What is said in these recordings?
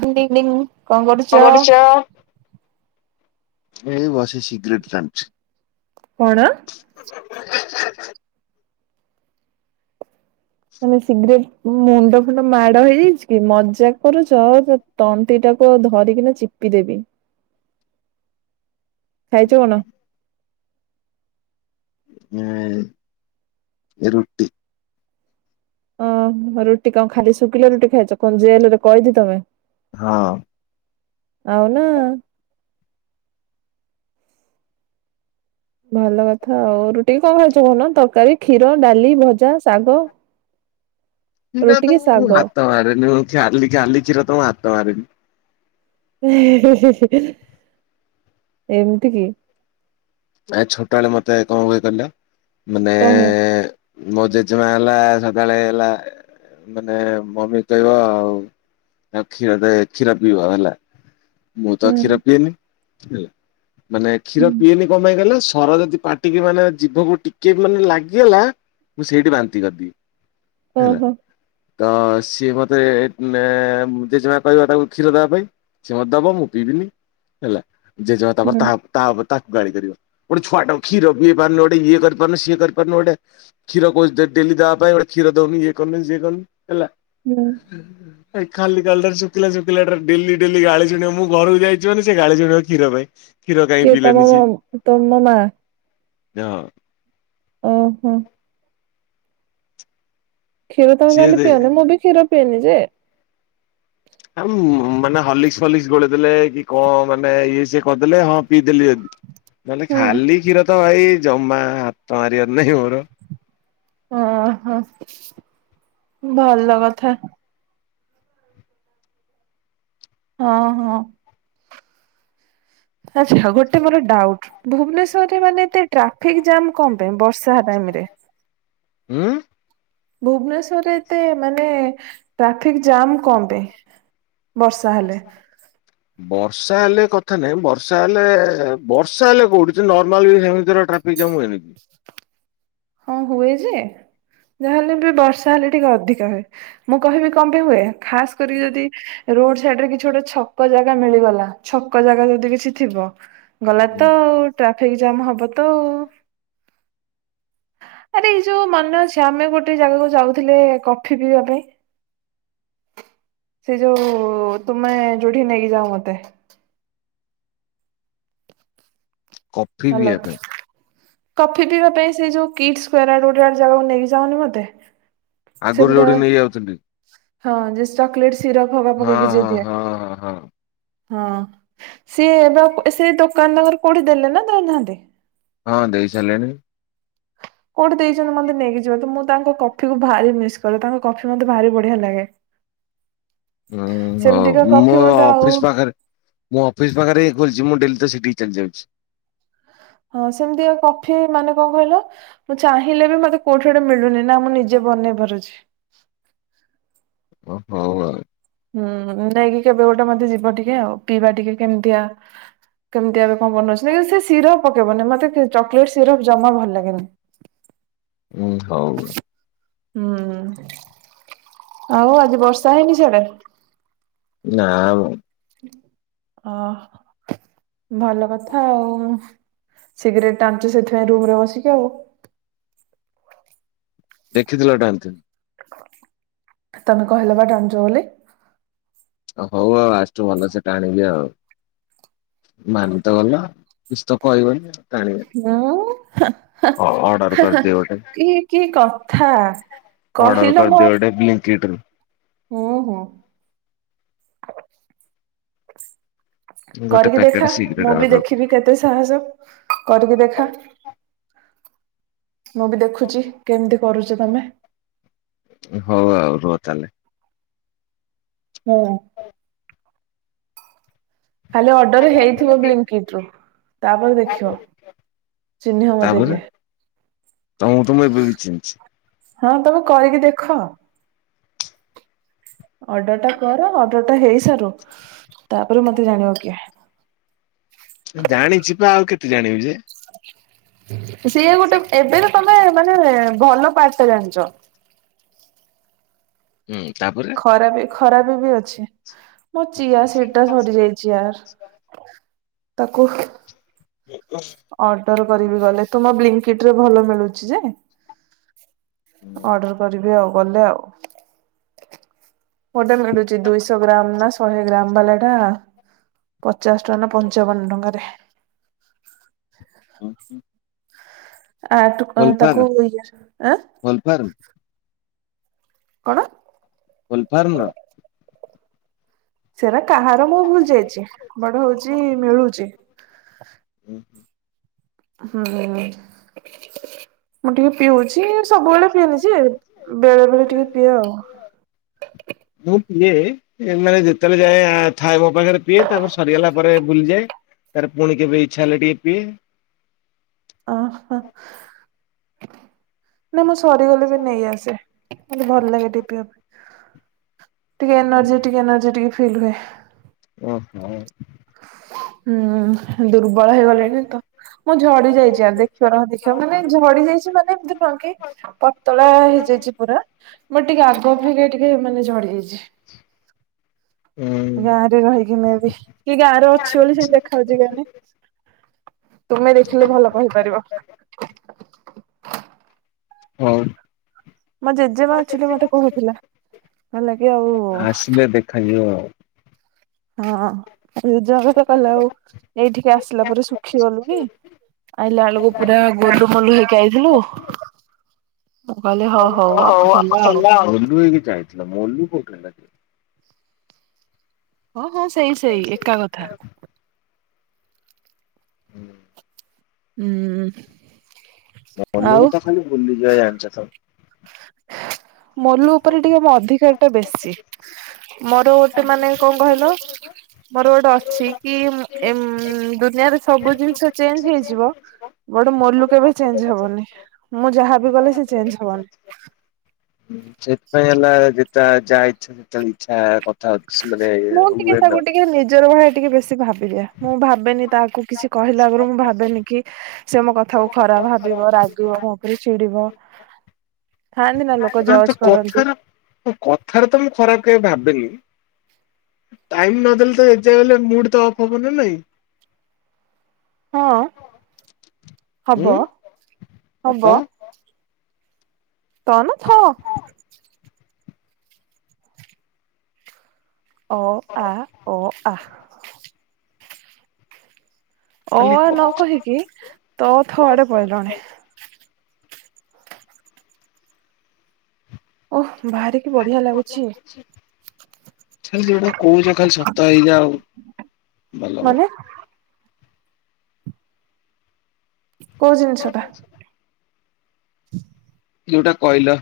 Good evening. କଁ କରୁଛ। କଣ। ତମେ ସିଗ୍ରେଟ ମୁଣ୍ଡ ଫୁଣ୍ଡ ମାଡ ହେଇ ଯାଇଛି କି ମଜାକ କରୁଛ। ତଣ୍ଟି ଟାକୁ ଧରିକିନା ଚିପି ଦେବି ଖାଇଛ କଣ? ନାଇଁ ରୁଟି। ଉଁ ରୁଟି କଁ ଖାଲି ଶୁଖିଲେ ରୁଟି ଖାଇଛ କଁ ଜେଲ ରେ କଏଦି ତମେ। ହଁ। ଆଉ ନା। ଭଲ କଥା ଆଉ ରୁଟି କଣ ଖାଇଛ କହୁନା ତରକାରୀ କ୍ଷୀର ଡାଲି ଭଜା ଶାଗ। କ୍ଷୀର ରୁଟି ତ କି ମୁଁ ଶାଗ। ହାତ ମାରେନି ମୁଁ ଖାଲି ଖାଲି କ୍ଷୀର ତ ମୁଁ ହାତ ମାରେନି। ଏମିତି କି। ଏ ଛୋଟବେଳେ ମତେ କଣ ହୁଏ କହିଲେ ମାନେ। କଣ ହୁଏ? ମୋ ଜେଜେମା ହେଲା ସଦାବେଳେ ହେଲା ମାନେ ମମି କୁ କହିବ ଆଉ। ତାକୁ କ୍ଷୀର ଦେ କ୍ଷୀର ପିଇବ ହେଲା। ମୁଁ ତ ହୁଁ କ୍ଷୀର ପିଏନି ହେଲା ମାନେ କ୍ଷୀର ହୁଁ ପିଏନି କଁ ପାଇଁ କହିଲ ସର ଯଦି ପାଟି ଟି କି ମାନେ ଜିଭକୁ ଟିକେ ମାନେ ଲାଗି ଗଲା ମୁଁ ସେଇଠି ବାନ୍ତି କରିଦିଏ। ହେଲା। ଓହୋ ତ ସିଏ ମତେ ଏଁ ଜେଜେମା କହିବା ତାକୁ କ୍ଷୀର ଦବା ପାଇଁ ସେ ମତେ ଦବ ମୁଁ ପିଇବିନି ହେଲା ଜେଜମା ହୁଁ ତାପର ତା ତା ପରେ ତାକୁ ଗାଳି କରିବ ଗୋଟେ ଛୁଆ ଟାକୁ କ୍ଷିର ପିଏଇ ପାରୁନୁ ଗୋଟେ ଇଏ କରିପାରୁନି ସିଏ କରିପାରୁନୁ ଗୋଟେ। କ୍ଷୀର କହୁଚି ତୋତେ ଡେଲି ଦେବା ପାଇଁ ଗୋଟେ କ୍ଷୀ ଦଉନୁ ଇଏ କରନୁ ସିଏ କରନୁ ହେଲା। ହୁଁ। ଏ ଖାଲି ଖାଲି ଟାରେ ସୁୁକିଲା ସୁୁକିଲା ଟାରେ ଡେଲି ଡେଲି ଗାଳି ଶୁଣିବ ମୁଁ ଘରକୁ ଯାଇିଛି ମାନେ ସେ ଗାଳି ଶୁଣିବ କ୍ଷୀର ପାଇଁ। କ୍ଷୀର କାହିଁ କି ତମ ପିଇଲାନି ମ ସିଏ ତମ ମା। ହଁ। ଓହୋ। କ୍ଷୀର ତମେ ସିଏ ତାହେଲେ ଦେ ପିଅନି ମୁଁ ବି କ୍ଷୀର ପିଏନି ଯେ। ଆଉ ଉଁ ମାନେ ହଲିକ୍ସ ଫଲିକ୍ସ ଗୋଳେଇ ଦେଲେ କି କଁ ମାନେ ଇଏ ସିଏ କରିଦେଲେ ହଁ ପିଇଦେଲି ଯଦି। ନହେଲେ ହୁଁ। ଖାଲି କ୍ଷୀର ତ ଭାଇ ଜମା ହାତ ମାରିବାର ନାଇଁ ମୋର। ଓ ହଁ ଭଲ କଥା। ହଁ ହଁ। ଆଛା ଗୋଟେ ମୋର ଡାଉଟ ଭୁବନେଶ୍ଵର ରେ ମାନେ ଏ ଟ୍ରାଫିକ ଜାମ କଁ ପାଇଁ ବର୍ଷା। ତାହା ଟାଇମ ରେ। ହୁଁ ଭୁବନେଶ୍ଵର ରେ ଏତେ ମାନେ। ଟ୍ରାଫିକ ଜାମ୍ କଣ ପାଇଁ ବର୍ଷା ହେଲେ? ବର୍ଷା ହେଲେ କଥା ନାହିଁ ବର୍ଷା ହେଲେ ବର୍ଷା ହେଲେ କୋଉଠି ଯେ ନର୍ମାଲ ବି ସେମିତିରେ ଟ୍ରା ଫିକ ଜାମ୍ ହୁଏନି ହଁ ହୁଏ ଯେ ଯାହେଲେ ବି ବର୍ଷା ହେଲେ ଟିକେ ଅଧିକା ହୁଏ ମୁଁ କହିବି କମ୍ପାଇ ହୁଏ ଖାସ କରିକି ଯଦି ରୋଡ଼ ସାଇଡ଼ ରେ କିଛି ଗୋଟେ ଛକ ଜାଗା ମିଳିଗଲା ଛକ ଜାଗା ଯଦି କିଛି ଥିବ ଗଲା ହୁଁ ତ ଆଉ ଟ୍ରାଫିକ ଜାମ୍ ହବ ତ ଆଉ। ଆରେ ଏଇ ଯୋଉ ମନେ ଅଛି ଆମେ ଗୋଟେ ଜାଗାକୁ ଯାଉଥିଲେ କଫି ପିଇବା ପାଇଁ? ସେଇ ଯୋଉ ତୁମେ ଯୋଉଠିକି ନେଇକି ଯାଅ ମତେ। କଫି ହ୍ୟାଲୋ ପିଇବା ପାଇଁ କଫି ପିଇବା ପାଇଁ ସେ ଯୋଉ କିଟସ୍କୋୟାର ଆଡ଼ ଗୋଟେ ଜାଗାକୁ ନେଇକି ଯାଅନି ମତେ। ସେ ଆଗରୁ ପୁରା ଯୋଉଠିକି ନେଇ ଯାଉଥିଲି। ହଁ ଯ ଚକୋଲେଟ ସିରପ ହବା ହଁ ପକେଇକି ଯିଏ ହଁ ଦିଏ। ହଁ ହଁ ହଁ। ହଁ। ସିଏ ଏବେ ସେ ଦୋକାନ ତାଙ୍କର କୋଉଠି ଦେଲେ ନା ଦେଇନାହାନ୍ତି? ହଁ ଦେଇ ସାରିଲେଣି। କୋଉଠି ଦେଇଚନ୍ତି ମତେ ନେଇକି ଯିବ ତ ମୁଁ ତାଙ୍କ କଫିକୁ ଭାରି ମିସ୍ କରେ ତାଙ୍କ କଫି ମତେ ଭାରି ବଢ଼ିଆ ଲାଗେ। ହୁଁ ସେମିତିକା ହଉ କଫି ମୋ ମତେ ଆଉ ଅଫିସ ପାଖରେ ମୋ ଅଫିସ ପାଖରେ ହିଁ ଖୋଲିଚି ମୁଁ ଡ଼େଲି ତ ସେଠିକି ଚାଲି ଯାଉଚି। ହଁ ସେମିତିଆ କଫି ମାନେ କଣ କହିଲ ମୁଁ ଚାହିଁଲେ ବି ମତେ କୋଉଠି ଗୋଟେ ମିଳୁନି ନା ମୁଁ ନିଜେ ବନେଇ ପାରୁଚି। ଓ ହୋଉ ଆ ହୁଁ ନେଇକି କେବେ ଗୋଟେ ମତେ ଯିବ ଟିକେ ଆଉ ପିଇବା ଟିକେ କେମିତିଆ କେମିତି ଏବେ କଣ ବନଉଛନ୍ତି କି ସେ ସିରପ୍ ପକେଇବନି ମତେ କି ଚକଲେଟ୍ ସିରପ୍ ଜମା ଭଲ ଲାଗେନି। ହୁଁ ହଉ। ହୁଁ ଆଉ ଆଜି ବର୍ଷା ହେଇନି ସିଆଡ଼େ? ନା ବ। ଓ ଭଲ କଥା ଆଉ। ସିଗରେଟ ଟାଞ୍ଚୁ ସେଥିପାଇଁ ରୁମ୍ ରେ ବସିକି ଆଉ। ଦେଖିଥିଲ ଟାଣିଥିନି? ତମେ କହିଲ ବା ଟାଣୁଚ ବୋଲି। ଓ ହୋଉ ଆଉ ଆଜିଠୁ ଭଲସେ ଟାଣିବି ଆଉ। ମାନିତ ଗଲା କିଛି ତ କହିବନି ଆଉ। ମୁଁ ହେ ହେ ଅର୍ଡର ହେ ହେ କରିଦିଅ ଗୋଟେ ଇଏ କି କଥା। ଅର୍ଡର କହିଲ ମୋ କରିଦିଅ ଗୁଟେ ବ୍ଲିଙ୍କିଟ ରୁ। ହୁଁ ହୁଁ। ଗୋଟେ କରିକି ପ୍ୟାକେଟ ଦେଖା ସିଗ୍ରେଟ ମୁଁ ବି ଅର୍ଡର ଦେଖିବି କେତେ ସାହସ କରିକି ଦେଖା। ମୁଁ ବି ଦେଖୁଚି କେମିତି କରୁଚ ତମେ। ହୋଉ ଆଉ ରୁହ ତାହେଲେ। ହଁ। ଖାଲି ଅର୍ଡର ହେଇଥିବ୍ ବ୍ଲିଙ୍କିଟ ରୁ ତାପରେ ଦେଖିବ। ଚିହ୍ନିବ ମତେ ତାପରେ କିଏ। ତମକୁ ତ ମୁଁ ଏବେବି ଚିହ୍ନିଚି। ହଁ ତମେ କହିକି ଦେଖ। ଅର୍ଡର ଟା କର ଅର୍ଡର ଟା ହେଇସାରୁ ତାପରେ ମତେ ଜାଣିବ କିଏ। ଜାଣିଚି ପା ଆଉ କେତେ ଜାଣିବି ଯେ? ସିଏ ଗୋଟେ ଏବେ ତ ତମେ ମାନେ ଭଲ ପାର୍ଟ ଟା ଜାଣିଚ। ହୁଁ ତାପରେ ଖରାପ ଖରାପ ବି ଅଛି, ମୋ ଚିଆ ସିଡ୍ ଟା ସରି ଯାଇଛି ଆର୍। ତାକୁ ଅର୍ଡର କରିବି ଗଲେ, ତୁମ ବ୍ଙ୍କିକିଟ ରେ ଭଲ ମିଳୁଛି ଯେ। ଅର୍ଡର କରିବି ଆଉ ଗଲେ ଆଉ। ଗୋଟେ ମିଳୁଛି ଦୁଇଶହ ଗ୍ରାମ ନା ଶହେ ଗ୍ରାମ ବାଲା ଟା ପଚାଶ ଟଙ୍କା ନା ପଞ୍ଚାବନ ଟଙ୍କାରେ। ହୁ ହୁଁ। ଆଠୁ ତାକୁ, ଆଁ ଫଲଫାର୍ମ କଣ? ହୋଲ ଫାର୍ମ ର? ସେଟା କାହାର ମୁଁ ଭୁଲି ଯାଇଚି, ବଟ୍ ହଉଚି ମିଳୁଚି। ହୁ ହୁ। ହଁ ଅଁ। ମୁଁ ଟିକେ ପିଉଚି, ସବୁବେଳେ ପିଏନି ଯେ ବେଳେ ବେଳେ ଟିକେ ପିଏ ଆଉ। ମୁଁ ପିଏ। ମାନେ ଯେତେବେଳେ ଯାଏ ଥାଏ ମୋ ପାଖରେ ପିଏ, ତାପରେ ସରିଗଲା ପରେ ଭୁଲିଯାଏ। ତାରେ ପୁଣି କେବେ ଇଚ୍ଛା ହେଲେ ଟିକେ ପିଏ। ଓ ହ। ନାଇଁ ମୁଁ ସରିଗଲେ ବି ନେଇ ଆସେ, ମତେ ଭଲ ଲାଗେ ଟିକେ ପିଇବା ପାଇଁ। ଟିକେ ଏନର୍ଜଟିକ ଏନର୍ଜିଟିକ ଫିଲ୍ ହୁଏ। ଓ ହୋ। ହୁଁ ଦୁର୍ ବଳ ହେଇଗଲିଣି ତ, ମୁଁ ଝଡି ଯାଇଛି ଆଉ ଦେଖିବ ରହ ଦେଖିବ ମାନେ ଝଡି ଯାଇଛି ମାନେ କଁ କି ପତଳା ହେଇଯାଇଛି ପୁରା, ମୁଁ ଟିକେ ଆଗ ଅପେକ୍ଷା ଟିକେ ମାନେ ଝଡି ଯାଇଛି। ହୁଁ ଗାଁ ରେ ରହିକିନା ବି, କି ଗାଁରେ ଅଛି ବୋଲି ସେମତି ଦେଖାଯାଉଛି କେଜାଣି। ତୁମେ ଦେଖିଲେ ଭଲ କହିପାରିବ। ହଉ। ମୋ ଜେଜେମା ଆକଚୁଆଲି ମୋତେ କହୁଥିଲା, କହିଲାକି ଆଉ ଖାଇଯିବ ଆଉ। ହଁ ଜେଜେମା କହିଲା ଆଉ ଏଇଠିକି ଆସିଲା ପରେ ଶୁଖିଗଲୁଣି ଆଇଲା ବେଳକୁ ପୁରା ଗୋଲୁ ମୋଲୁ ହେଇକି ଆଇଥିଲୁ। ମୁଁ କହିଲେ ହ ହଉ ଆଉ ହେଲା ଆଉ। ଟୁ ହେଇକି ଚାହିଁଥିଲା ମଲି ପକେଇଲା। ହଁ ହଁ ସେଇ ସେଇ ଏକା କଥା। ହୁଁ। ହୁଁ। ମୋଲୁ ଆଉ କୁ ତ ଖାଲି ବୁଲିଯିବା ଜାଣିଛ ତ ମୋଲୁ ଉପରେ ଟିକେ ମୋ ଅଧିକାର ଟା ବେଶୀ। ମୋର ଗୋଟେ ମାନେ କଣ କହିଲ? ମୋର ଗୋଟେ ଅଛି କି ଏମ୍ ଦୁନିଆରେ ସବୁ ଜିନିଷ ଚେଞ୍ଜ୍ ହେଇଯିବ। ବଟ୍ ମୋଲୁ କେବେ ଚେଞ୍ଜ୍ ହବନି, ମୁଁ ଯାହାବି କଲେ ସେ ଚେଞ୍ଜ୍ ହବନି। ସେଥିପାଇଁ ହେଲା ଯେତା ଯାହା ଇଚ୍ଛା ଯେତେବେଳେ ଇଛା କ ମୁଁ ଟିକେ ତାକୁ ଟିକେ ନିଜର ଭଳିଆ ଟିକେ ବେଶ୍ ଭାବିଦିଏ, ମୁଁ ଭାବେନି ତାକୁ କିଛି କହିଲା ଆଗରୁ ମୁଁ ଭାବେନି କି ସେ ମୋ କଥାକୁ ଖରାପ୍ ଭାବିବ ରାଗିବ ମୋ ଉପରେ ଚିଡିବ। ଥାଆନ୍ତି ନା ଲୋକ ଜଜ୍ କରନ୍ତି। ମୁଁ କଥାରେ ତ ମୁଁ ଖରାପ୍ କେବେ ଭାବେନି। ଟାଇମ୍ ନଦେଲେ ତ ଯେତେଯାହା ହେଲେ ମୁଡ୍ ତ ଅଫ୍ ହବ ନା ନାଇଁ। ହଁ ହବ, ଉଁ ବାପା ହବ। ତ ନା ଥ। ଅ- ଆ- ଅ -ଆ। ଅ ଖାଲି -ଆ କ ନ କହିକି, ତ ଥ ଆଡେ ପଲେଇଲନି। ଓଃ ବାହାରେ କି ବଢିଆ ଲାଗୁଛି। ଖାଲି ଯୋଉଗୁଡା କହୁଛ ଖାଲି ସତ ହେଇଯାଉ ଭଲ ହବ। ମାନେ କୋଉ ଜିନିଷ ଟା? ଯୋଉଟା କହିଲ।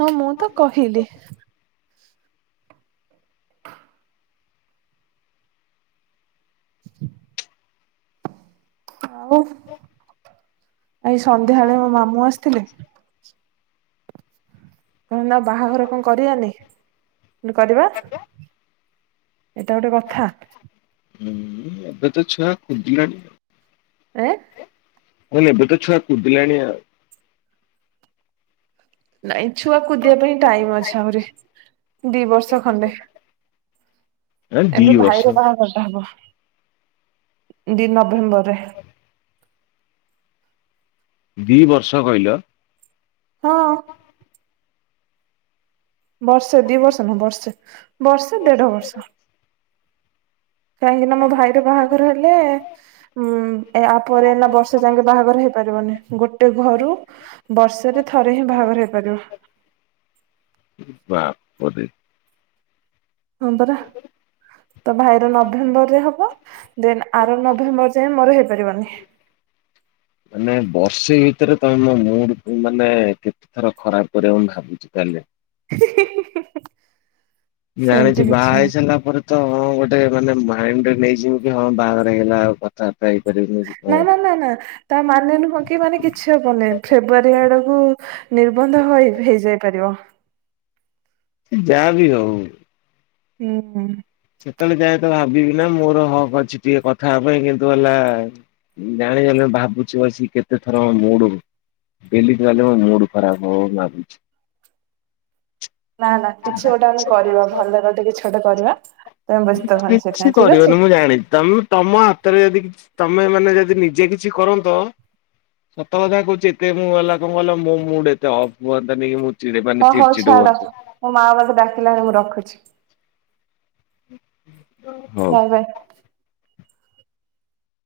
ହଁ ମୁଁ ତ କହିଲି। ଆଉ ଆଜି ସନ୍ଧ୍ୟାବେଳେ ମୋ ମାମୁଁ ଆସିଥିଲେ। କହିଲେ ନା ବାହାଘର କଣ କରିବାନି, କରିବା। ଏଟା ଗୋଟେ କଥା। ହୁଁ ଏବେ ତ ଛୁଆ କୁଦିଲାଣି ଆଉ। ଏ ମୁଁ କହିଲି ଏବେ ତ ଛୁଆ କୁଦିଲାନି ଆଉ। ନାଇଁ ଛୁଆ କୁଦିବା ପାଇଁ ଟାଇମ୍ ଅଛି ଆହୁରି ଦି ବର୍ଷ ଖଣ୍ଡେ ଆଉ ଦି ଏବେ ବର୍ଷ ଭାଇର ବାହାଘରଟା ହବ ଦି ନଭେମ୍ବର ରେ। ଦି ବର୍ଷ କହିଲ। ହଁ। ବର୍ଷେ ଦି ବର୍ଷ ନୁହଁ, ବର୍ଷେ ବର୍ଷେ ଦେଢ ବର୍ଷ। କାହିଁକି ନା ମୋ ଭାଇର ବାହାଘର ହେଲେ ଉଁ ଏ ଆପରେ ହେଲା ବର୍ଷେ ଯାଏକେ ବାହାଘର ହେଇପାରିବନି ଗୋଟେ ଘରୁ ବର୍ଷେ ରେ ଥରେ ହିଁ ବାହାଘର ହେଇପାରିବ। ବାପ୍ ପରେ। ହଁ ପରା। ତ ଭାଇର ନଭେମ୍ବର ରେ ହବ ଦେନ୍ ଆର ନଭେମ୍ବର ଯାଏ ମୋର ହେଇପାରିବନି। ମାନେ ବର୍ଷେ ଭିତରେ ତମେ ମୋ ମୁଡ୍ କୁ ମାନେ କେ ଏଥର ଖରାପ୍ କରିବ ମୁଁ ଭାବୁଛି ତାହେଲେ। ହିଁ- ହିଁ -ହିଁ -ହିଁ- ହିଁ। ଜାଣିଛି ବାହା ହେଇ ସାରିଲା ପରେ ତ ମୁଁ ଗୋଟେ ମାନେ ମାଇଣ୍ଡରେ ନେଇଯିବି କି ହଁ ବାହାଘର ହେଇଗଲା ଆଉ କଥାବାର୍ତ୍ତା ହେଇପାରିବିନି କି ନା ନା ନା କଣ। -ନା ତା ମାନେ ନୁହଁ କି ମାନେ କିଛି ହବନି ଫେବୃଆରୀ ଆଡକୁ ନିର୍ବନ୍ଧ ହୋଇ ହେଇଯାଇ ପାରିବ। ଯାହା ବି ହଉ। ହୁଁ ହୁଁ। ସେତେବେଳେ ଯାଏ ତ ଭାବିବି ନା ମୋର ହକ୍ ଅଛି ଟିକେ କଥା ହେବା ପାଇଁ କିନ୍ତୁ ହେଲା ଜାଣିଗଲେ ଭାବୁଚି ବସି କେତେଥର ମୁଡ଼ ଡେଲି ଗଲେ ମୋ ମୁଡ ଖରାପ ହବ ଭାବୁଚି। ନା ନା କିଛି ଗୋଟେ ଆମେ କରିବା ଭଲ ଗୋଟେ କିଛି ଗୋଟେ କରିବା। ତମେ ବ୍ୟସ୍ତ ହନି କିଛି ସେଥିପାଇଁ ଠିକ ଅଛି। କରିବନି ମୁଁ ଜାଣିଚି ତମେ ତମ ହାତରେ ଯଦି କି ତମେ ମାନେ ଯଦି ନିଜେ କିଛି କରନ୍ତ ସତ କଥା କହୁଚି ଏତେ ମୁଁ ହେଲା କଣ କଇଲ ମୋ ମୁଡ ଏତେ ଅଫ୍ ହୁଅନ୍ତାନି ମୁ ଚିଡ଼ି ହଁ ମାନେ ଚିଡ଼ ହଉ ଚିଡ଼ ଛାଡ ହୁଅନ୍ତୁ। ମୋ ମାଆ [unintelligible] ଡାକିଲାଣି ମୁଁ ରଖୁଚି। ହୁଁ ବାଏ ବାଏ।